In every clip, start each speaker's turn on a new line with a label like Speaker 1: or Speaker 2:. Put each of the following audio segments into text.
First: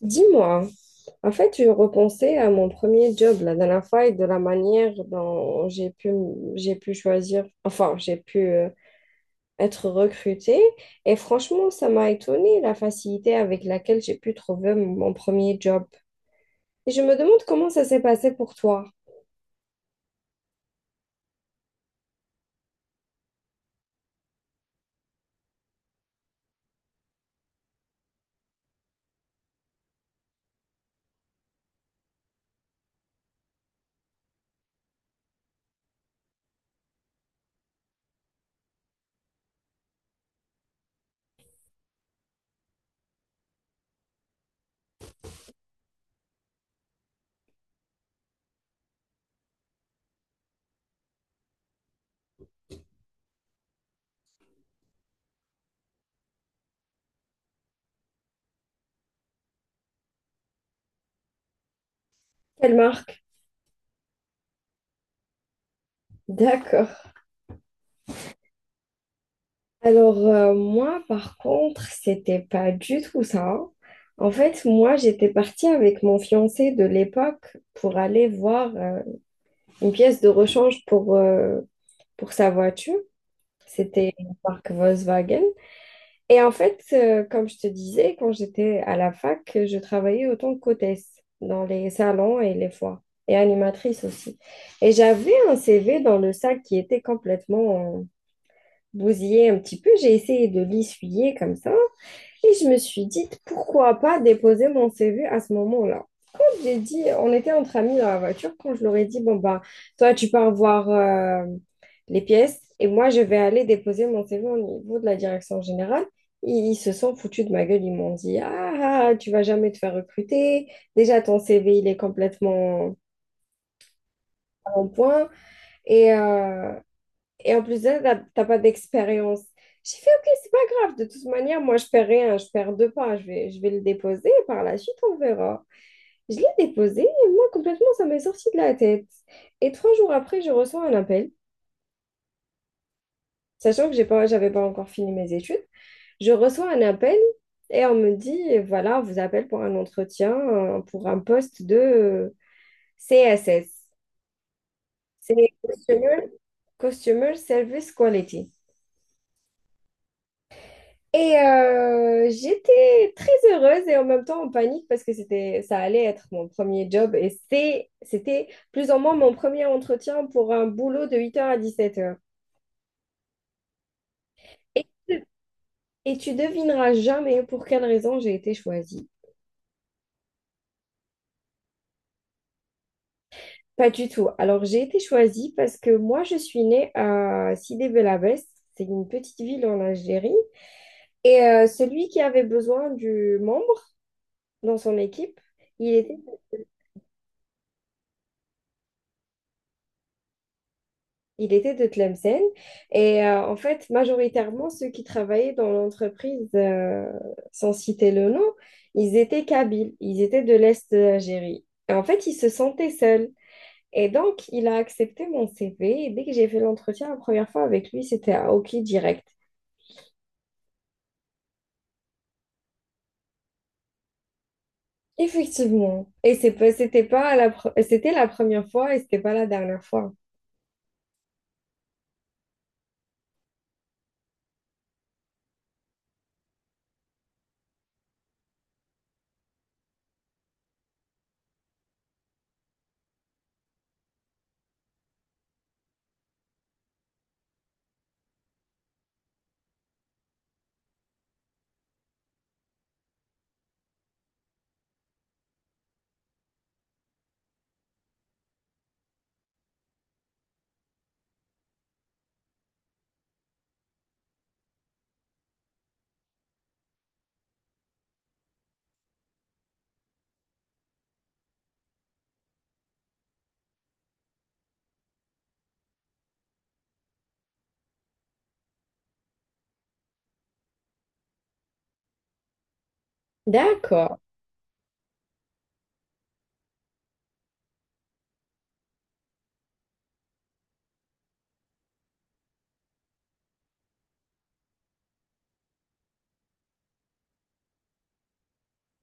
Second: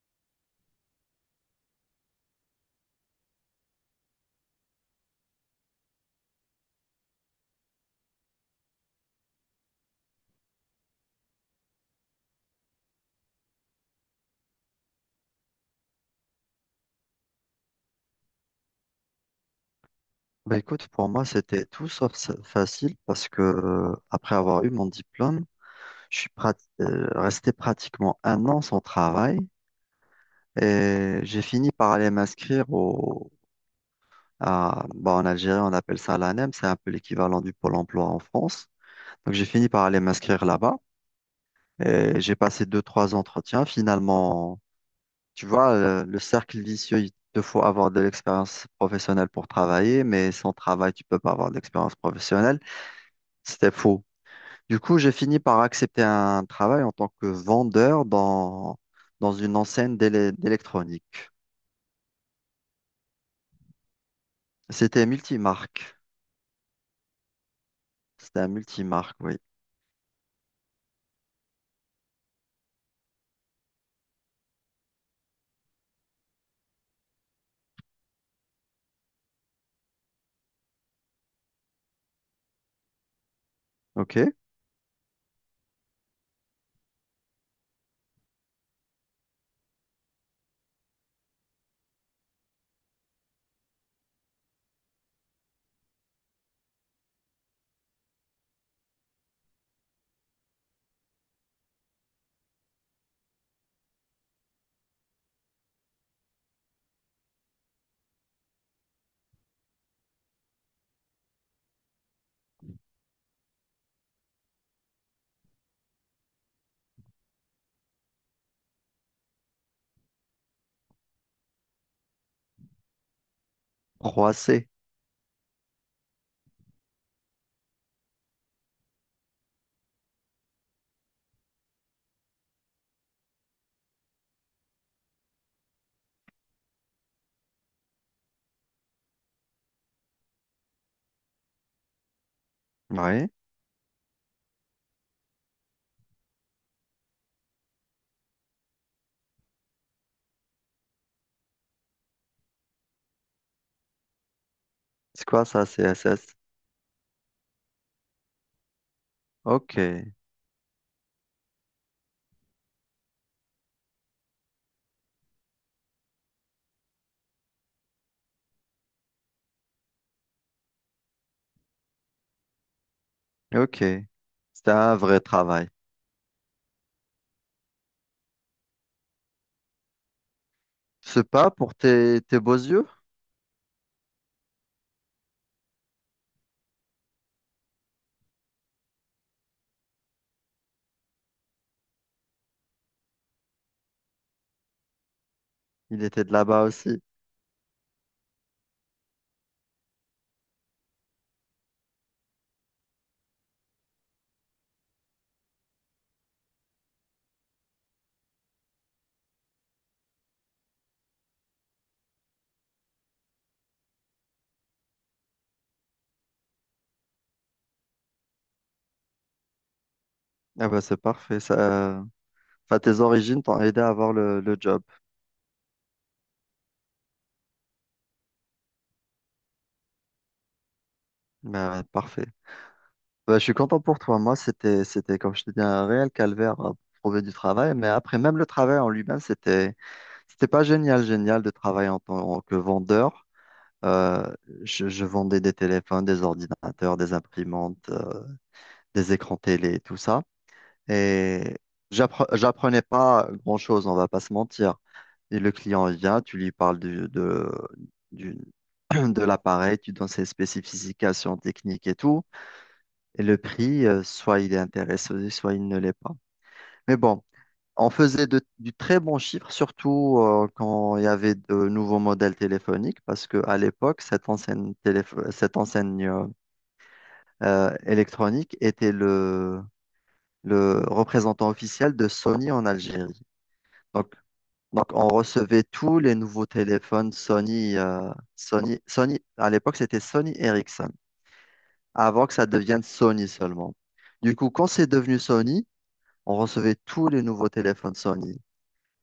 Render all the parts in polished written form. Speaker 1: Dis-moi, en fait, je repensais à mon premier job la dernière fois et de la manière dont j'ai pu choisir, enfin, j'ai pu être recrutée. Et franchement, ça m'a étonnée la facilité avec laquelle j'ai pu trouver mon premier job. Et je me demande comment ça s'est passé pour toi.
Speaker 2: Bah écoute, pour moi, c'était tout sauf facile parce que après avoir eu mon diplôme, je suis resté pratiquement un an sans travail et j'ai fini par aller m'inscrire au bah, en Algérie, on appelle ça l'ANEM, c'est un peu l'équivalent du Pôle emploi en France. Donc j'ai fini par aller m'inscrire là-bas et j'ai passé deux, trois entretiens. Finalement, tu vois, le cercle vicieux, il te faut avoir de l'expérience professionnelle pour travailler, mais sans travail, tu peux pas avoir d'expérience professionnelle. C'était faux. Du coup, j'ai fini par accepter un travail en tant que vendeur dans une enseigne d'électronique.
Speaker 1: Quelle marque?
Speaker 2: C'était multimarque.
Speaker 1: D'accord.
Speaker 2: C'était un multimarque, oui.
Speaker 1: Alors, moi, par contre, c'était pas du tout ça. En fait, moi, j'étais partie avec mon fiancé de l'époque pour aller voir une pièce de rechange pour sa voiture. C'était
Speaker 2: OK.
Speaker 1: une marque Volkswagen. Et en fait, comme je te disais, quand j'étais à la fac, je travaillais autant que qu'hôtesse dans les salons et les foires, et animatrice aussi. Et j'avais un CV dans le sac qui était complètement bousillé un petit peu. J'ai essayé de l'essuyer comme ça. Et je me suis dit, pourquoi pas déposer mon CV à ce moment-là. J'ai dit, on était entre amis dans la voiture quand je leur ai dit, bon, bah, toi, tu pars voir les pièces et moi, je vais aller déposer mon CV au niveau de la direction générale. Ils se sont foutus de ma gueule. Ils m'ont dit, ah, ah, ah, tu vas jamais te faire recruter. Déjà, ton CV, il est complètement
Speaker 2: 3C.
Speaker 1: en point. Et euh, et en plus de ça, t'as pas d'expérience. J'ai fait, OK, c'est pas grave. De toute manière, moi, je perds rien. Je perds deux pas. Je vais le déposer. Et par la suite, on verra. Je l'ai déposé. Et moi, complètement, ça m'est sorti de la tête. Et 3 jours après, je reçois un appel.
Speaker 2: Oui.
Speaker 1: Sachant que j'avais pas encore fini mes études. Je reçois un appel. Et on me dit, voilà, on vous appelle pour un entretien pour un poste de CSS.
Speaker 2: C'est quoi
Speaker 1: C'est
Speaker 2: ça,
Speaker 1: Customer,
Speaker 2: CSS?
Speaker 1: Customer Service Quality.
Speaker 2: OK.
Speaker 1: Et j'étais très heureuse et en même temps en panique parce que ça allait être mon premier job et c'était plus ou moins mon premier entretien pour un boulot de 8h à 17h.
Speaker 2: OK. C'était
Speaker 1: Et,
Speaker 2: un vrai travail.
Speaker 1: et tu devineras jamais pour quelle raison j'ai été choisie.
Speaker 2: C'est pas pour tes beaux yeux?
Speaker 1: Pas du tout. Alors j'ai été choisie parce que moi je suis née à Sidi Belabès, c'est une petite ville en Algérie. Et celui qui avait besoin du membre dans son équipe, il
Speaker 2: Il
Speaker 1: était
Speaker 2: était de là-bas aussi.
Speaker 1: Il était de Tlemcen. Et en fait, majoritairement, ceux qui travaillaient dans l'entreprise, sans citer le nom, ils étaient Kabyles. Ils étaient de l'Est de l'Algérie. Et en fait, ils se sentaient seuls. Et donc, il a accepté mon CV. Et dès que j'ai fait l'entretien la première fois avec lui, c'était à OK direct.
Speaker 2: Ah bah c'est parfait. Ça... Enfin, tes origines t'ont aidé à avoir le job.
Speaker 1: Effectivement. Et c'était la première fois et c'était pas la dernière fois.
Speaker 2: Bah, ouais, parfait. Bah, je suis content pour toi. Moi, comme je te dis, un réel calvaire pour trouver du travail. Mais après, même le travail en lui-même, c'était pas génial, génial de travailler en tant que vendeur. Euh, je vendais des téléphones, des ordinateurs, des imprimantes, des écrans télé, tout ça. Et j'apprenais pas grand-chose, on va pas se mentir. Et le client vient, tu lui parles de, du- de l'appareil, tu donnes ses spécifications techniques et tout. Et le prix, soit il est intéressé, soit il ne l'est pas. Mais bon, on faisait du très bon chiffre, surtout quand il y avait de nouveaux modèles téléphoniques, parce qu'à l'époque, cette enseigne électronique était le représentant officiel de Sony en Algérie. Donc,
Speaker 1: D'accord.
Speaker 2: donc on recevait tous les nouveaux téléphones Sony. Sony à l'époque, c'était Sony Ericsson, avant que ça devienne Sony seulement. Du coup, quand c'est devenu Sony, on recevait tous les nouveaux téléphones Sony.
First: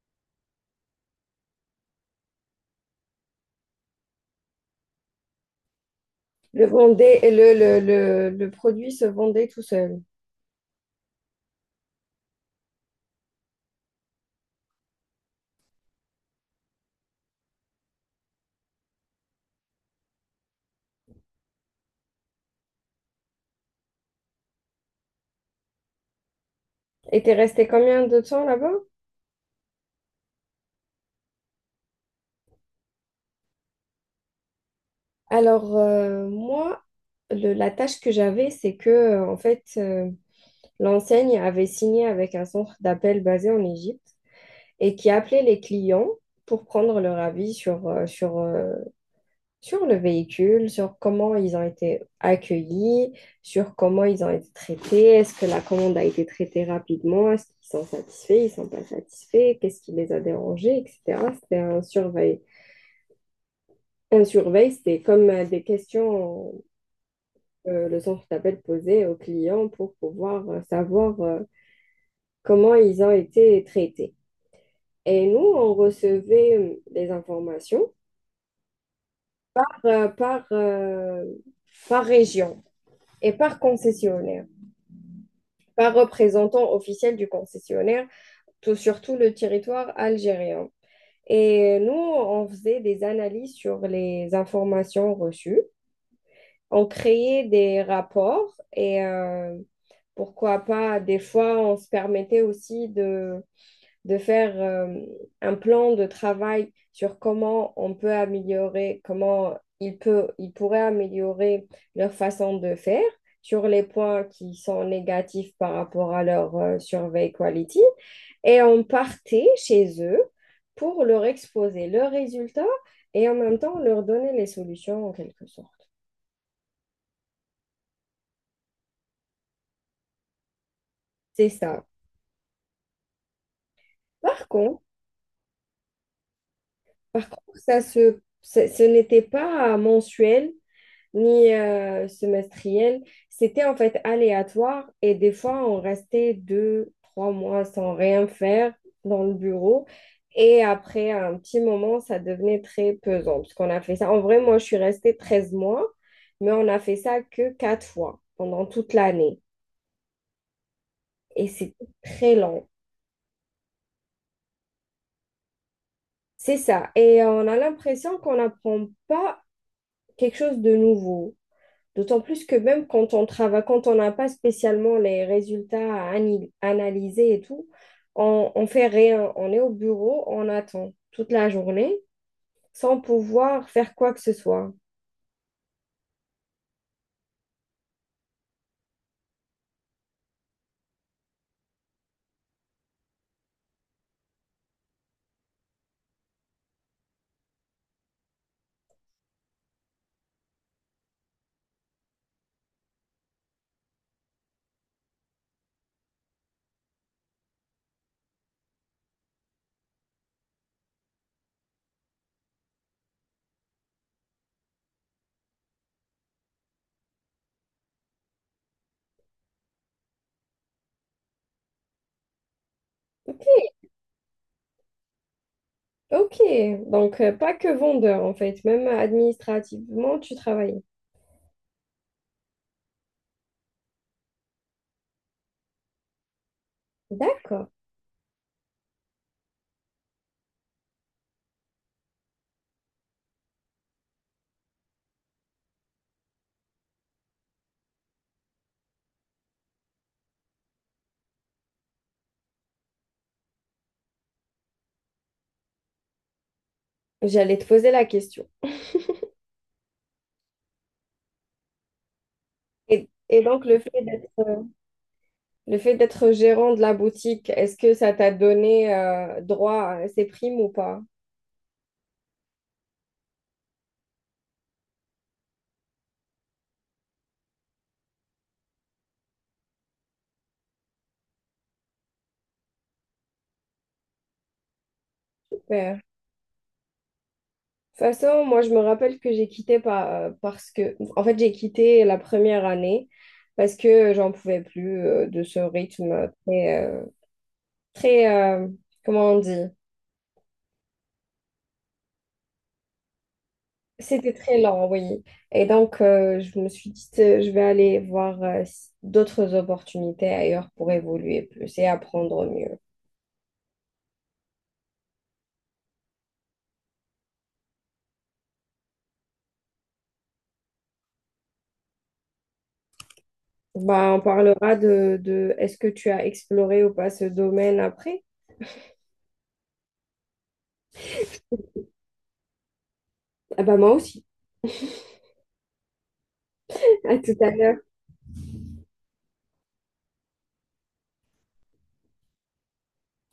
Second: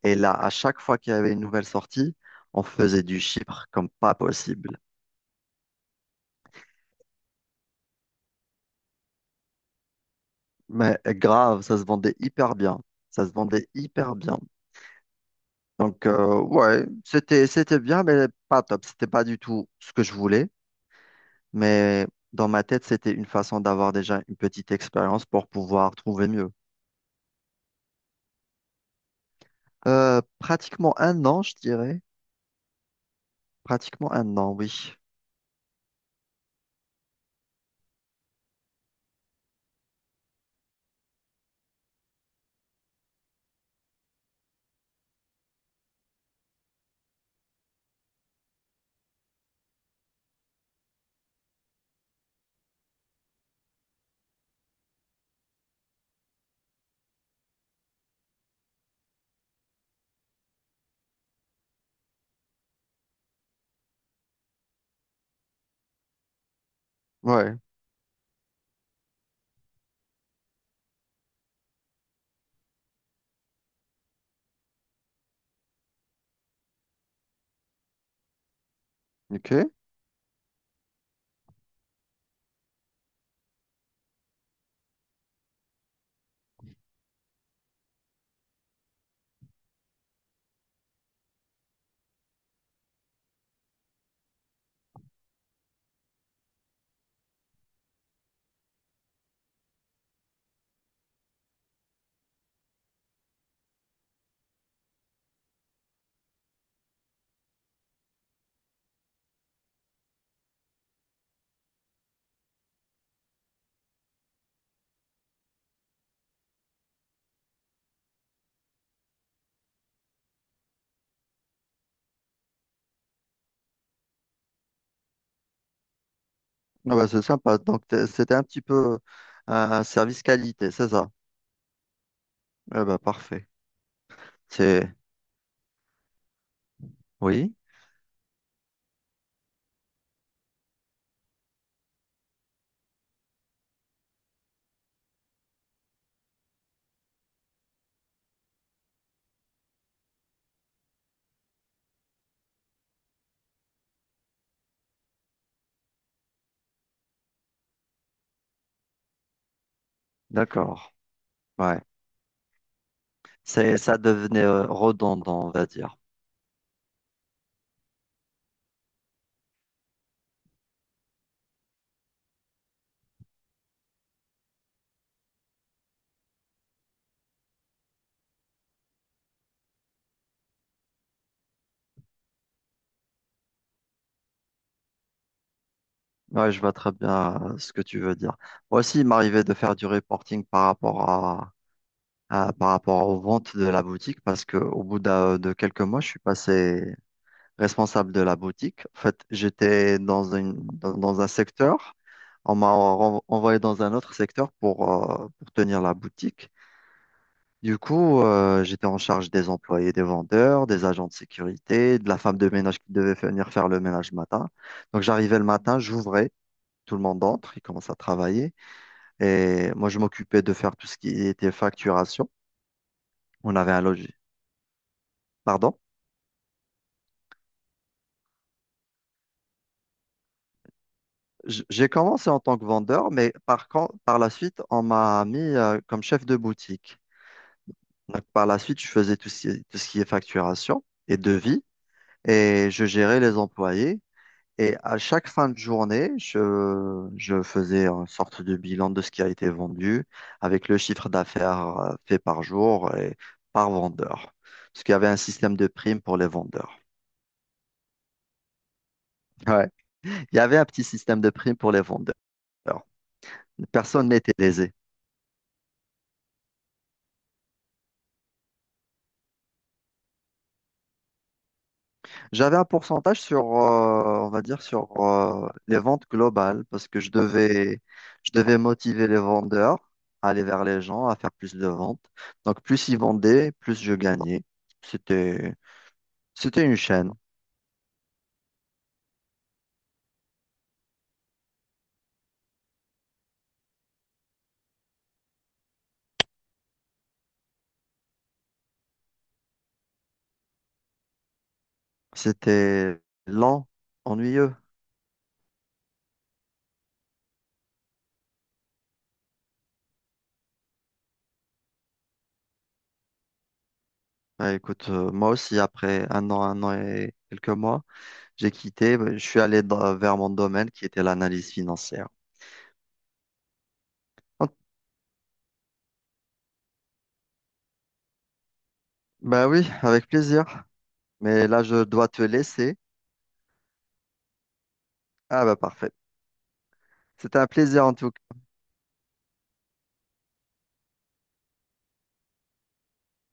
Speaker 2: Et là, à chaque fois qu'il y avait une nouvelle sortie, on faisait du chiffre comme pas possible.
Speaker 1: Le, vendait- le produit se vendait tout seul.
Speaker 2: Mais grave, ça se vendait hyper bien. Ça se vendait hyper bien. Donc, ouais, c'était bien, mais pas top. C'était pas du tout ce que je voulais. Mais dans ma tête, c'était une façon d'avoir déjà une petite expérience pour pouvoir trouver mieux.
Speaker 1: Et t'es resté combien de temps là-bas?
Speaker 2: Pratiquement un an, je dirais. Pratiquement un an, oui.
Speaker 1: Alors, moi, la tâche que j'avais, c'est que, en fait, l'enseigne avait signé avec un centre d'appel basé en Égypte et qui appelait les clients pour prendre leur avis sur le véhicule, sur comment ils ont été accueillis, sur comment ils ont été traités, est-ce que la commande a été traitée rapidement, est-ce qu'ils sont satisfaits, ils ne sont pas satisfaits, qu'est-ce qui les a dérangés, etc. C'était un surveil. Un surveil, c'était comme des questions
Speaker 2: Ouais.
Speaker 1: que le centre d'appel posait aux clients pour pouvoir savoir comment ils ont été traités. Et nous, on recevait des informations
Speaker 2: Ok.
Speaker 1: euh, par, euh, par région et par concessionnaire, par représentant officiel du concessionnaire, tout, sur tout le territoire algérien. Et nous, on faisait des analyses sur les informations reçues. On créait des rapports et pourquoi pas, des fois, on se permettait aussi de faire un plan de travail sur comment on peut améliorer, comment ils pourraient améliorer leur façon de faire sur les points qui sont négatifs par rapport à leur survey quality. Et on partait chez eux pour leur exposer leurs résultats et en même temps leur donner les solutions en quelque sorte.
Speaker 2: Ah bah, c'est sympa. Donc, c'était un petit peu un service qualité, c'est ça?
Speaker 1: C'est ça.
Speaker 2: Ah bah, parfait.
Speaker 1: Par contre,
Speaker 2: C'est,
Speaker 1: par
Speaker 2: oui,
Speaker 1: contre ça ce n'était pas mensuel ni semestriel. C'était en fait aléatoire et des fois, on restait deux, trois mois sans rien faire dans le bureau. Et après un petit moment, ça devenait très pesant parce qu'on a fait ça. En vrai, moi, je suis restée 13 mois, mais on a fait ça que 4 fois pendant toute l'année.
Speaker 2: d'accord.
Speaker 1: Et c'est
Speaker 2: Ouais.
Speaker 1: très long.
Speaker 2: C'est, ça devenait redondant, on va dire.
Speaker 1: C'est ça. Et on a l'impression qu'on n'apprend pas quelque chose de nouveau. D'autant plus que même quand on travaille, quand on n'a pas spécialement les résultats à analyser et tout, on fait rien. On est au bureau, on attend toute la journée sans pouvoir faire quoi que ce soit.
Speaker 2: Ouais, je vois très bien ce que tu veux dire. Moi aussi, il m'arrivait de faire du reporting par rapport à, par rapport aux ventes de la boutique parce que au bout de quelques mois, je suis passé responsable de la boutique. En fait, j'étais dans un secteur, on m'a envoyé dans un autre secteur pour tenir la boutique. Du coup, j'étais en charge des employés, des vendeurs, des agents de sécurité, de la femme de ménage qui devait venir faire le ménage le matin. Donc, j'arrivais le matin, j'ouvrais, tout le monde entre, il commence à travailler. Et moi, je m'occupais de faire tout ce qui était facturation.
Speaker 1: Ok,
Speaker 2: On avait un logis. Pardon?
Speaker 1: ok. Donc, pas que vendeur en fait, même administrativement, tu travailles.
Speaker 2: J'ai commencé en tant que vendeur, mais par contre, par la suite, on m'a mis comme chef de boutique.
Speaker 1: D'accord.
Speaker 2: Donc, par la suite, je faisais tout ce qui est facturation et devis et je gérais les employés. Et à chaque fin de journée, je faisais une sorte de bilan de ce qui a été vendu avec le chiffre d'affaires fait par jour et par vendeur. Parce qu'il y avait un système de primes pour les vendeurs.
Speaker 1: J'allais te poser la question.
Speaker 2: Ouais. Il y avait un petit système de primes pour les vendeurs.
Speaker 1: Et donc, le fait
Speaker 2: Personne n'était lésé.
Speaker 1: le fait d'être gérant de la boutique, est-ce que ça t'a donné droit à ces primes ou pas?
Speaker 2: J'avais un pourcentage sur, on va dire, sur les ventes globales parce que je devais motiver les vendeurs à aller vers les gens, à faire plus de ventes. Donc, plus ils vendaient, plus je gagnais. C'était,
Speaker 1: Super. De
Speaker 2: c'était une chaîne.
Speaker 1: toute façon, moi, je me rappelle que j'ai quitté parce que, en fait, j'ai quitté la première année parce que j'en pouvais plus de ce rythme très, très, comment on dit?
Speaker 2: C'était lent,
Speaker 1: C'était
Speaker 2: ennuyeux.
Speaker 1: très lent, oui. Et donc, je me suis dit, je vais aller voir d'autres opportunités ailleurs pour évoluer plus et apprendre mieux.
Speaker 2: Bah, écoute, moi aussi, après un an et quelques mois, j'ai quitté. Bah, je suis allé vers mon domaine qui était l'analyse financière.
Speaker 1: Bah, on
Speaker 2: Oh,
Speaker 1: parlera de est-ce que tu as exploré ou pas ce domaine après?
Speaker 2: bah oui, avec plaisir. Mais là, je dois te laisser.
Speaker 1: Ah bah moi aussi.
Speaker 2: Ah bah parfait.
Speaker 1: À tout
Speaker 2: C'était un
Speaker 1: à l'heure.
Speaker 2: plaisir en tout cas.